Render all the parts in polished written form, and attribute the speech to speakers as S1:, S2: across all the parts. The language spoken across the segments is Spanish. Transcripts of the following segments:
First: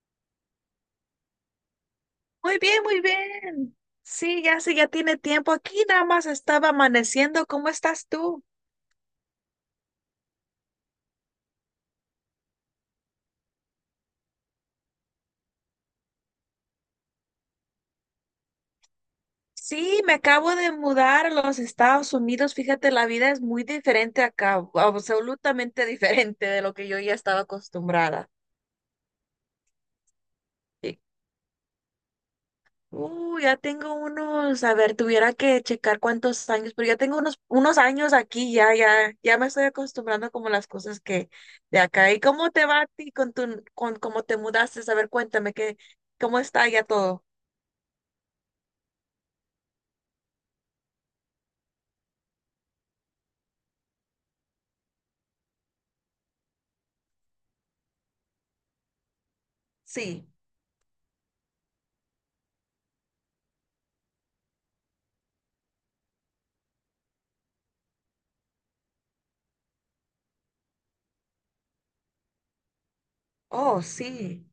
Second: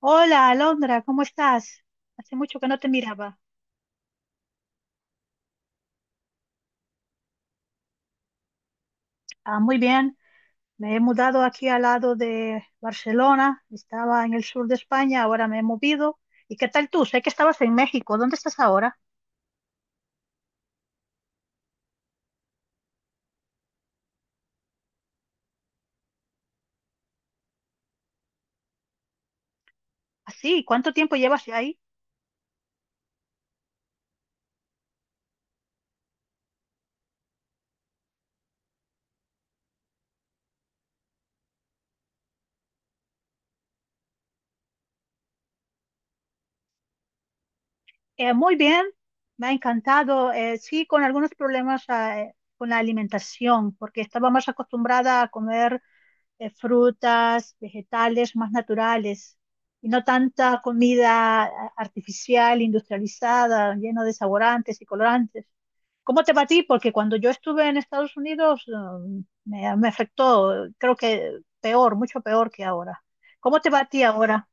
S1: Hola, Alondra, ¿cómo estás? Hace
S2: Muy
S1: mucho que no
S2: bien,
S1: te
S2: muy
S1: miraba.
S2: bien. Sí, ya sí, ya tiene tiempo. Aquí nada más estaba amaneciendo. ¿Cómo estás tú?
S1: Ah, muy bien, me he mudado aquí al lado de Barcelona, estaba en el sur de España, ahora me he movido. ¿Y qué tal tú? Sé que estabas en México, ¿dónde estás ahora?
S2: Sí, me acabo de mudar a los Estados Unidos. Fíjate, la vida es muy diferente acá, absolutamente diferente de lo que yo ya estaba acostumbrada.
S1: Así, ¿cuánto
S2: Y
S1: tiempo llevas ahí?
S2: Ya tengo unos, a ver, tuviera que checar cuántos años, pero ya tengo unos, unos años aquí, ya, ya, ya me estoy acostumbrando como a las cosas que de acá. ¿Y cómo te va a ti con tu, con cómo te mudaste? A ver, cuéntame que, cómo está ya todo.
S1: Muy bien, me ha encantado. Sí, con algunos problemas con la alimentación, porque estaba más acostumbrada a comer. Frutas, vegetales más naturales y no
S2: Sí.
S1: tanta comida artificial, industrializada, lleno de saborantes y colorantes. ¿Cómo te va a ti? Porque cuando yo estuve en Estados Unidos, me afectó, creo que peor, mucho peor que ahora. ¿Cómo te va
S2: Oh,
S1: a ti
S2: sí.
S1: ahora?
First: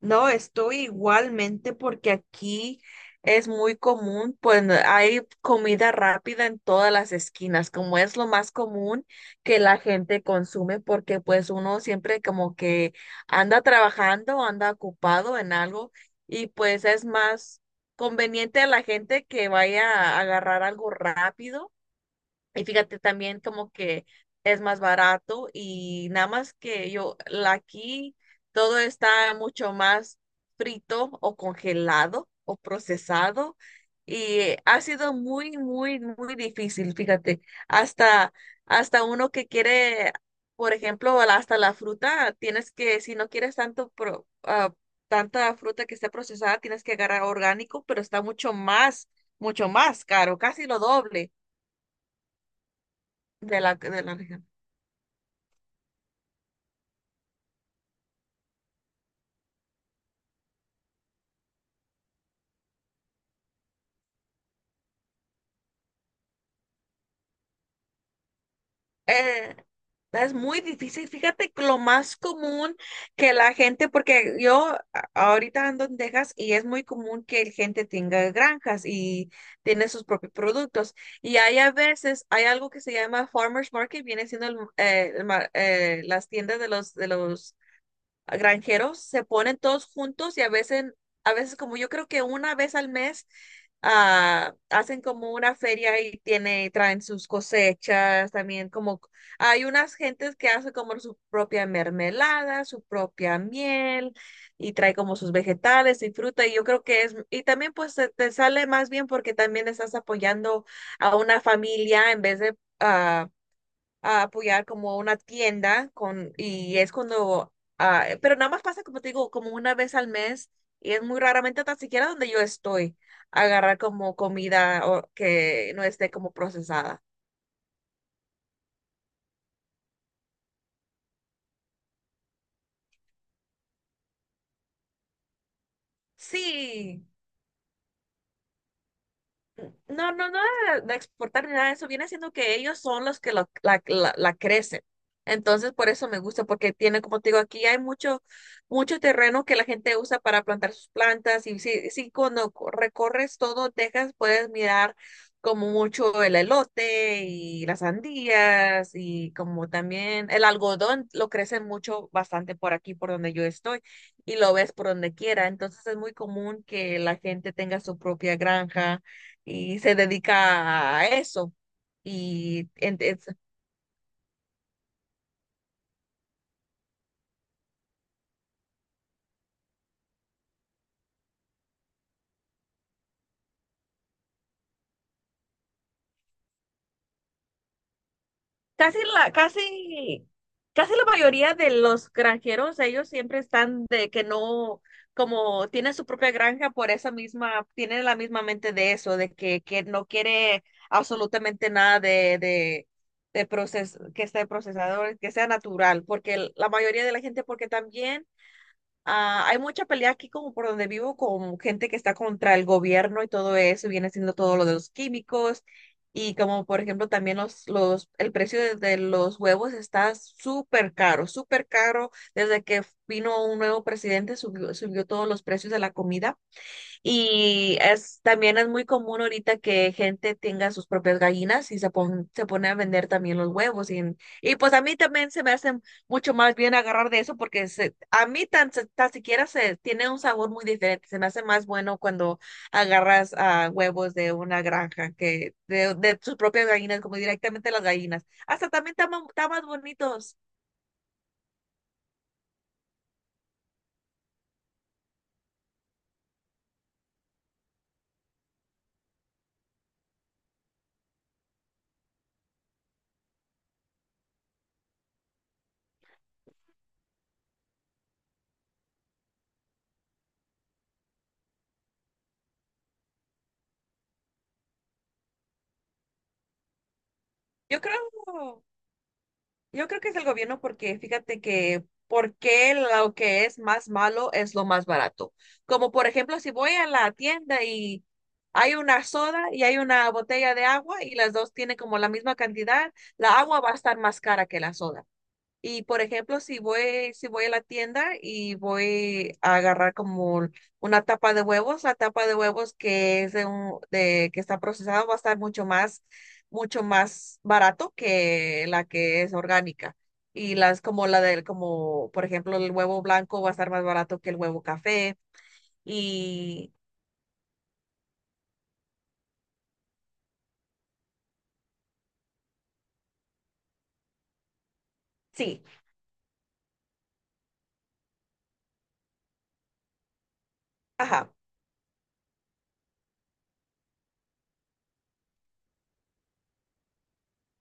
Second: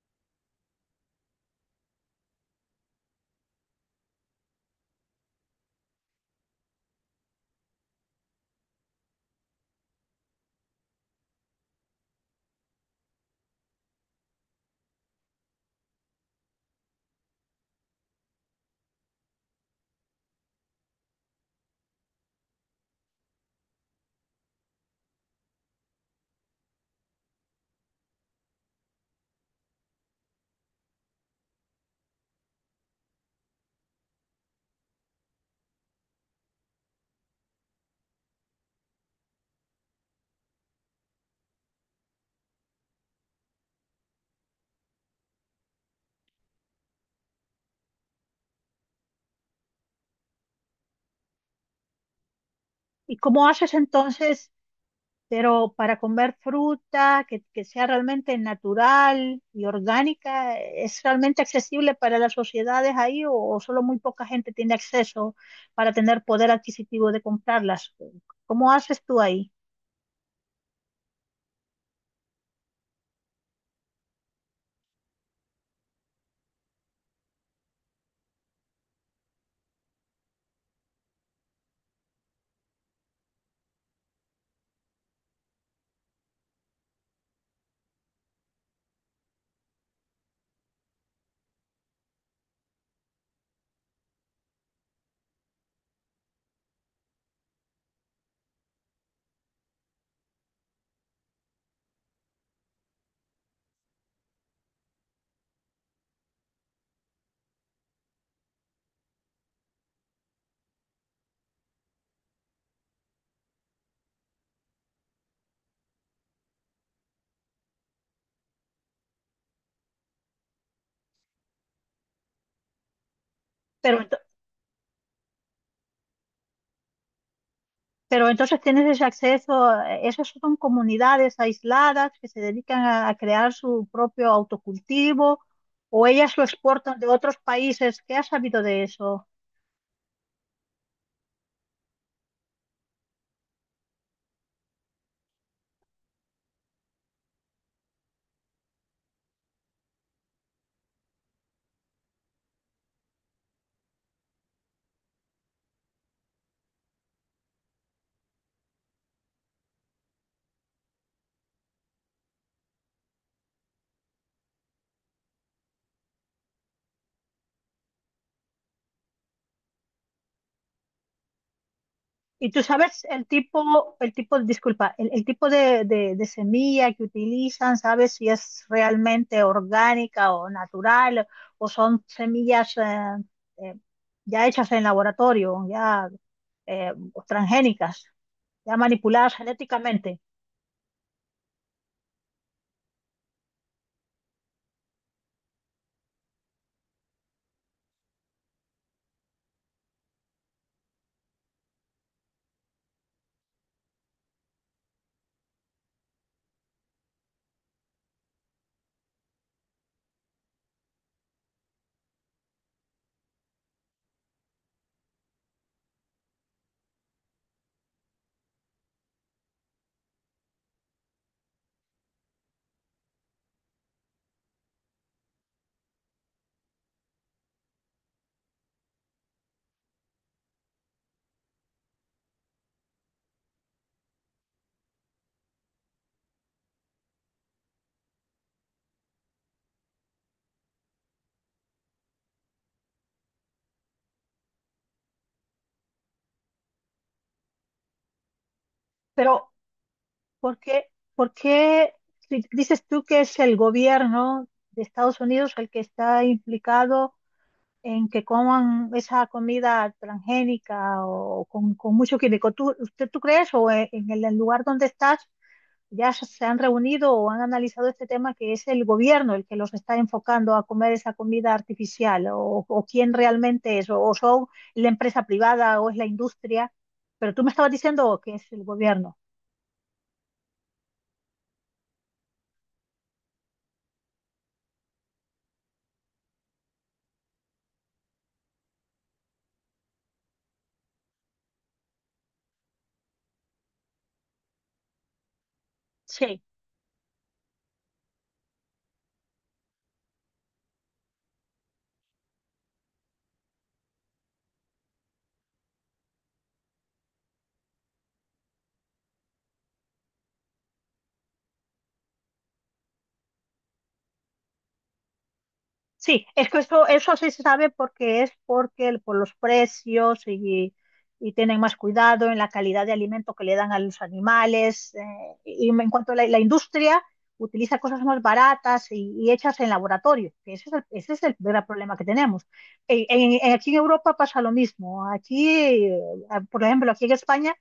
S2: No, estoy igualmente porque aquí es muy común, pues hay comida rápida en todas las esquinas, como es lo más común que la gente consume, porque pues uno siempre como que anda trabajando, anda ocupado en algo y pues es más conveniente a la gente que vaya a agarrar algo rápido y fíjate también como que es más barato y nada más que yo, aquí todo está mucho más frito o congelado o procesado y ha sido muy, muy, muy difícil, fíjate, hasta, hasta uno que quiere, por ejemplo, hasta la fruta, tienes que, si no quieres tanto, tanta fruta que esté procesada, tienes que agarrar orgánico, pero está mucho más caro, casi lo doble
S1: ¿Y cómo haces
S2: de la región.
S1: entonces pero para comer fruta que sea realmente natural y orgánica? ¿Es realmente accesible para las sociedades ahí o solo muy poca gente tiene acceso para tener poder adquisitivo de comprarlas? ¿Cómo haces tú ahí?
S2: Eh, es muy difícil. Fíjate que lo más común que la gente, porque yo ahorita ando en Texas y es muy común que la gente tenga granjas y tiene sus propios productos. Y hay a veces, hay algo que se llama Farmers Market, viene siendo las tiendas de los granjeros, se ponen todos juntos y a veces como yo creo que una vez al mes hacen como una feria y tiene, traen sus cosechas, también como hay unas gentes que hacen como su propia mermelada, su propia miel y trae como sus vegetales y fruta y yo creo que es, y también pues te sale más bien porque también estás apoyando a una familia en vez de... ah, a apoyar como una tienda con, y es cuando, pero nada más pasa, como te digo, como una vez al mes y es muy raramente tan siquiera donde yo estoy, agarrar
S1: Pero,
S2: como comida o que no esté como procesada.
S1: pero entonces tienes ese acceso, esas son comunidades aisladas que se dedican a crear su propio autocultivo o ellas lo exportan de
S2: Sí.
S1: otros países. ¿Qué has sabido de eso?
S2: No, no, no de exportar ni nada de eso. Viene siendo que ellos son los que la, la crecen. Entonces, por eso me gusta, porque tiene, como te digo, aquí hay mucho, mucho terreno que la gente usa para plantar sus plantas. Y si, si cuando recorres todo Texas, puedes mirar como mucho el elote y las sandías y como también el algodón, lo crecen mucho, bastante por aquí, por donde yo estoy, y lo ves por donde quiera. Entonces, es muy común que la gente tenga su propia granja y se dedica a eso.
S1: Y tú
S2: Y en-
S1: sabes
S2: es-
S1: el tipo, disculpa, el tipo de, de semilla que utilizan, ¿sabes si es realmente orgánica o natural o son semillas eh, ya hechas en laboratorio, ya eh, transgénicas, ya
S2: Casi la,
S1: manipuladas genéticamente?
S2: casi, casi la mayoría de los granjeros, ellos siempre están de que no, como tienen su propia granja, por esa misma, tienen la misma mente de eso, de que no quiere absolutamente nada de, de, que esté procesado, que sea natural, porque la mayoría de la gente, porque también hay mucha pelea aquí como por donde vivo con gente que está contra el gobierno y todo eso, y viene siendo todo lo de los químicos y como por ejemplo también el precio de los huevos está súper caro, súper caro. Desde que vino un nuevo presidente subió, subió todos los precios de la comida. Y es, también es muy común ahorita que gente tenga sus propias gallinas y se, se pone a vender también los huevos. Y pues a mí también se me hace mucho más bien agarrar de eso porque se, tan siquiera se tiene un sabor muy diferente. Se me hace más bueno cuando agarras huevos de una granja que de sus propias gallinas, como directamente las gallinas. Hasta también están
S1: Pero,
S2: más bonitos.
S1: ¿por qué, por qué si dices tú que es el gobierno de Estados Unidos el que está implicado en que coman esa comida transgénica o con mucho químico? ¿Tú, usted, ¿tú crees o en el lugar donde estás ya se han reunido o han analizado este tema, que es el gobierno el que los está enfocando a comer esa comida artificial, o quién realmente es o son la empresa privada o es la industria? Pero tú me estabas
S2: Yo
S1: diciendo que es
S2: creo.
S1: el gobierno.
S2: Yo creo que es el gobierno porque fíjate que porque lo que es más malo es lo más barato. Como por ejemplo, si voy a la tienda y hay una soda y hay una botella de agua y las dos tienen como la misma cantidad, la agua va a estar más cara que la soda. Y por ejemplo,
S1: Sí.
S2: si voy a la tienda y voy a agarrar como una tapa de huevos, la tapa de huevos que es de un, de que está procesada va a estar mucho más barato que la que es orgánica. Y las como la del, como por ejemplo el huevo blanco va a estar más barato que el huevo café.
S1: Sí, es que
S2: Y
S1: eso sí se sabe porque es porque por los precios y tienen más cuidado en la calidad de alimento que le dan a los animales.
S2: sí,
S1: Y en cuanto a la, la industria, utiliza cosas más baratas y hechas en laboratorio. Que ese es
S2: ajá,
S1: el gran problema que tenemos. Aquí en Europa pasa lo mismo. Aquí, eh, por ejemplo, aquí en España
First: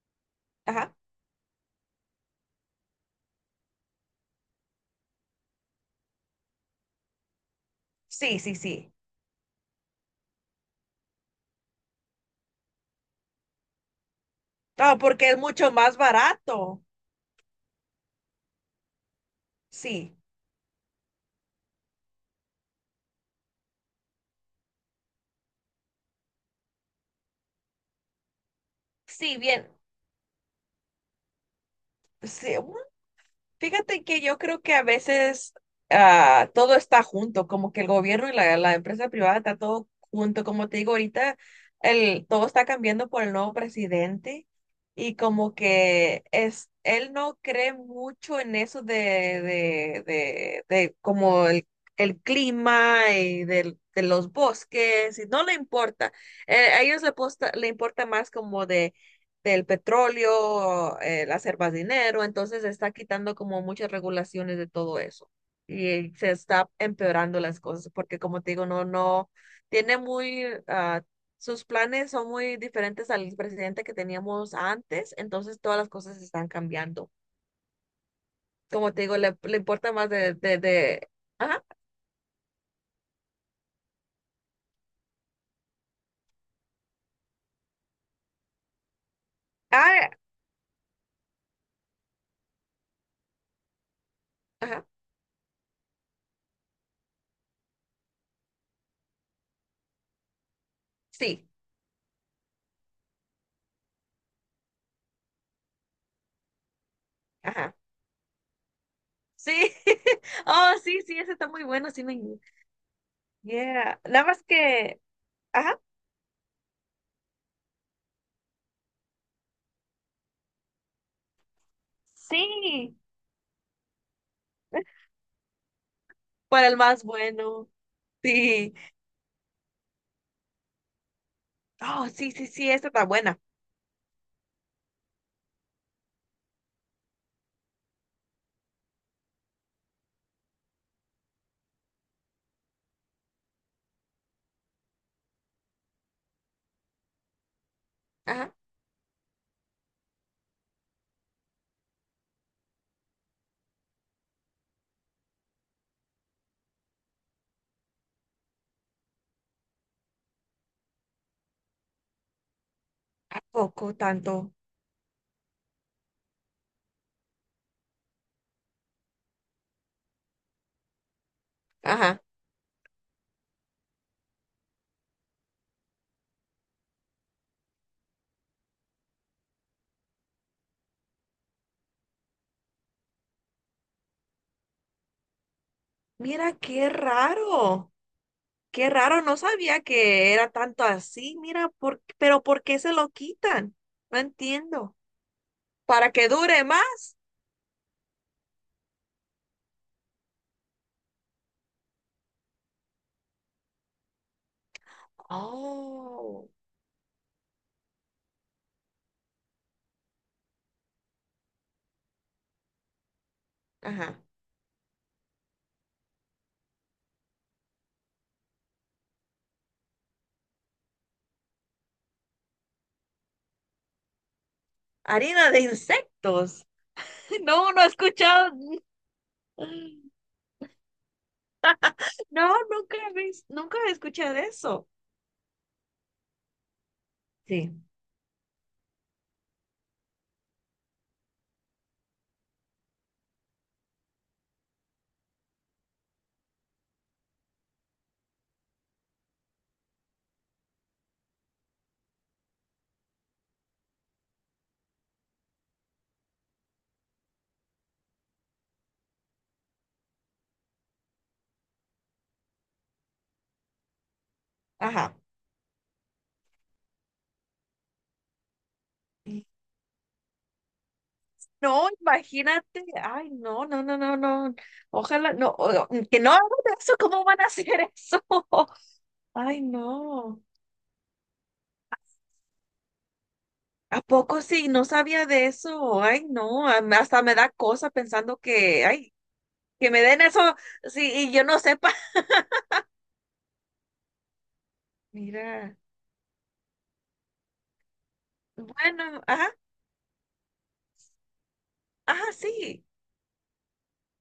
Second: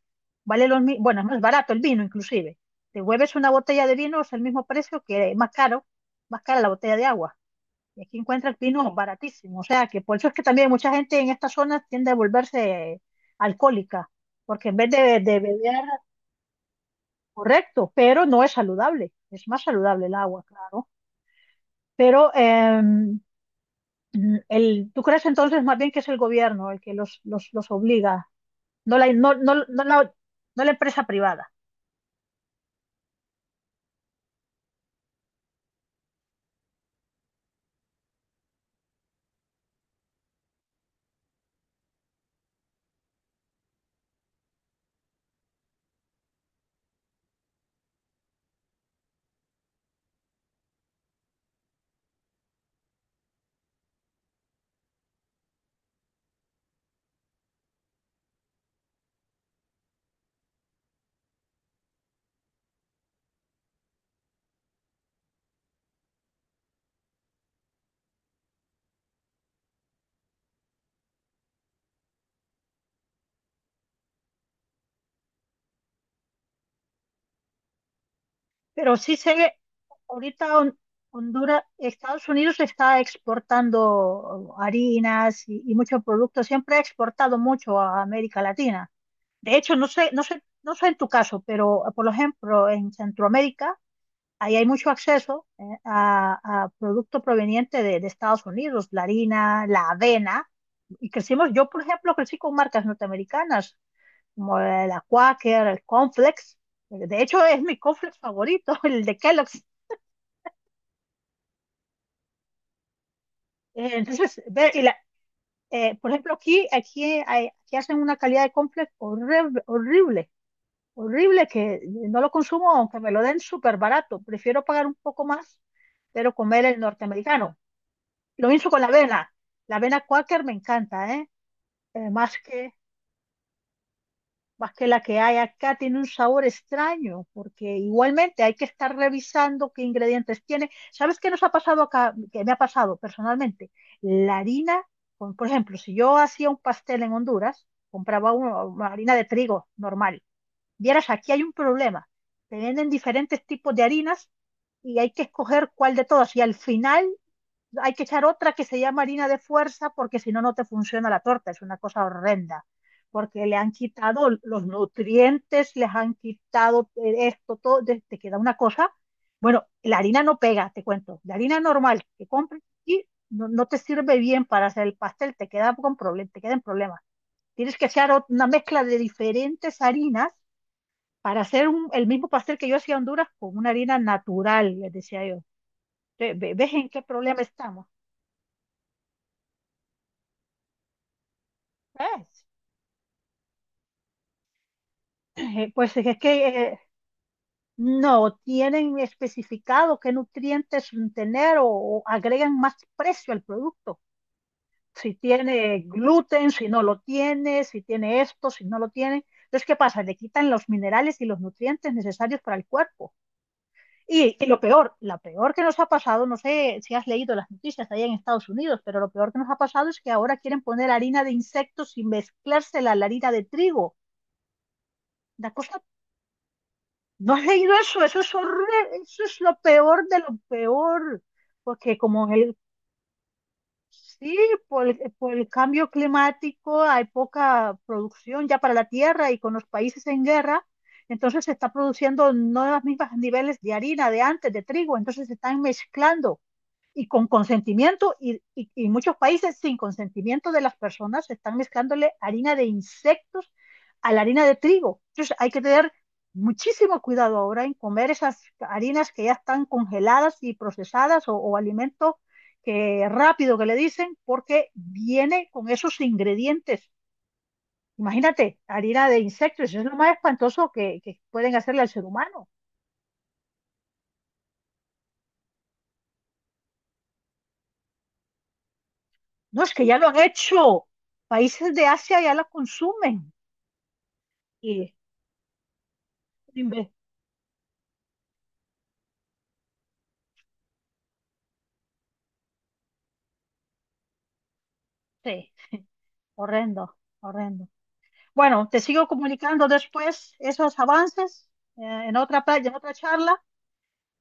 S1: vale lo
S2: ajá,
S1: mismo, bueno, es más barato el vino inclusive. Te vuelves una botella de vino, es el mismo precio que más caro, más cara la botella de agua. Y aquí
S2: sí, sí,
S1: encuentra
S2: sí.
S1: vinos baratísimos. O sea, que por eso es que también mucha gente en estas zonas tiende a volverse alcohólica, porque en vez
S2: No, porque es
S1: de
S2: mucho
S1: beber,
S2: más barato.
S1: correcto, pero no es saludable. Es más saludable el
S2: Sí,
S1: agua, claro. Pero el, ¿tú crees entonces más bien que es el gobierno el que los obliga, no la, no,
S2: sí,
S1: no,
S2: bien.
S1: no la, no la empresa privada?
S2: Sí, fíjate que yo creo que a veces todo está junto, como que el gobierno y la empresa privada está todo junto. Como te digo, ahorita el, todo está cambiando por el nuevo presidente y como que es, él no cree mucho en eso de como el clima y de los bosques y no le importa. A ellos le, le importa más como de del petróleo, el hacer más dinero, entonces se está quitando como muchas regulaciones de todo eso y se está empeorando las cosas porque como te digo, no, no, tiene muy, sus planes son muy diferentes al presidente que teníamos antes, entonces todas las cosas están cambiando. Como
S1: Pero
S2: te
S1: sí
S2: digo,
S1: sé
S2: le,
S1: que
S2: le importa más
S1: ahorita
S2: de, ajá,
S1: Honduras, Estados Unidos está exportando harinas y muchos productos. Siempre ha exportado mucho a América Latina. De hecho, no
S2: ah,
S1: sé, no sé, no sé en tu caso, pero por ejemplo, en Centroamérica, ahí hay
S2: ajá,
S1: mucho acceso, a productos provenientes de Estados Unidos, la harina, la avena. Y
S2: sí,
S1: crecimos, yo por ejemplo, crecí con marcas norteamericanas, como la Quaker, el Conflex. De hecho, es
S2: ajá.
S1: mi cornflakes favorito, el de Kellogg's.
S2: Sí, oh, sí, sí, ese está muy bueno, sí me, yeah, nada
S1: Entonces,
S2: más
S1: ver,
S2: que, ajá,
S1: por ejemplo, aquí, aquí, aquí hacen una calidad de complex horrible, horrible, horrible, que no lo consumo
S2: sí,
S1: aunque me lo den súper barato. Prefiero pagar un poco más, pero comer
S2: para el
S1: el
S2: más
S1: norteamericano.
S2: bueno.
S1: Lo mismo
S2: Sí.
S1: con la avena. La avena Quaker me encanta, ¿eh?
S2: Oh, sí,
S1: Más
S2: sí, sí,
S1: que...
S2: esta está buena.
S1: más que la que hay acá tiene un sabor extraño, porque igualmente hay que estar revisando qué ingredientes tiene. ¿Sabes qué nos ha pasado acá? ¿Qué me ha pasado personalmente? La harina, por ejemplo, si yo hacía un pastel en Honduras, compraba
S2: Ajá.
S1: una harina de trigo normal. Vieras, aquí hay un problema. Te venden diferentes tipos de harinas y hay que escoger cuál de todas. Y al final hay que echar otra que se llama harina de fuerza, porque si no, no te funciona la torta, es una cosa horrenda,
S2: ¿A
S1: porque le han
S2: poco
S1: quitado
S2: tanto?
S1: los nutrientes, les han quitado esto, todo, te queda una cosa. Bueno, la harina no pega, te cuento, la harina normal
S2: Ajá.
S1: que compres y no, no te sirve bien para hacer el pastel, te queda con problemas, te quedan problemas. Tienes que echar una mezcla de diferentes harinas para hacer un, el mismo pastel que yo hacía en Honduras con una harina natural, les decía yo.
S2: Mira,
S1: ¿Ves en
S2: qué
S1: qué problema estamos?
S2: raro. Qué raro, no sabía que era tanto así. Mira, por, pero
S1: ¿Ves?
S2: ¿por qué se lo quitan? No entiendo.
S1: Pues
S2: ¿Para
S1: es
S2: que
S1: que
S2: dure
S1: eh,
S2: más?
S1: no tienen especificado qué nutrientes tener, o agregan más precio al producto. Si tiene
S2: Oh,
S1: gluten, si no lo tiene, si tiene esto, si no lo tiene. Entonces, ¿qué pasa? Le quitan los minerales y los nutrientes necesarios para el cuerpo.
S2: ajá.
S1: Y lo peor, la peor que nos ha pasado, no sé si has leído las noticias allá en Estados Unidos, pero lo peor que nos ha pasado es que ahora quieren poner harina de insectos y mezclársela a la harina de trigo. Una
S2: Harina de
S1: cosa.
S2: insectos.
S1: ¿No has leído
S2: No, no he
S1: eso? Eso es
S2: escuchado.
S1: horrible, eso es lo peor de lo peor, porque como
S2: No,
S1: el,
S2: nunca he escuchado
S1: sí,
S2: eso.
S1: por el cambio climático hay poca
S2: Sí.
S1: producción ya para la tierra y con los países en guerra, entonces se está produciendo no los mismos niveles de harina de antes, de trigo, entonces se están mezclando y con consentimiento, y, muchos países sin consentimiento de las personas están mezclándole harina de insectos a la harina de trigo. Entonces hay que tener muchísimo cuidado ahora en comer esas harinas que ya están congeladas y procesadas o alimentos que rápido que le dicen, porque
S2: Ajá.
S1: viene con esos ingredientes. Imagínate, harina de insectos, eso es lo más espantoso que pueden hacerle
S2: No,
S1: al ser humano.
S2: imagínate, ay, no, no, no, no, no, ojalá, que no hagan eso, ¿cómo van a hacer eso? Ay,
S1: No, es que ya lo han
S2: no,
S1: hecho. Países de Asia ya la consumen
S2: ¿a poco sí? No
S1: y
S2: sabía de eso, ay, no,
S1: Imbe-
S2: hasta me da cosa pensando que, ay, que me den eso, sí, y yo no sepa.
S1: sí,
S2: Mira,
S1: horrendo, horrendo. Bueno, te sigo
S2: bueno, ajá,
S1: comunicando después esos avances, eh, en
S2: ajá,
S1: otra playa, en
S2: sí,
S1: otra charla.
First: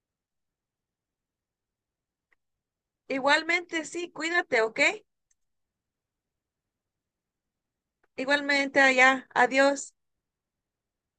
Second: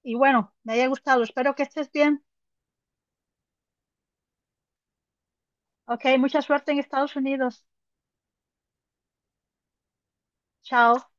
S1: Y bueno, me haya gustado. Espero que estés bien.
S2: igualmente, sí, cuídate, ¿ok?
S1: Ok, mucha suerte en Estados Unidos.
S2: Igualmente allá, adiós.
S1: Chao.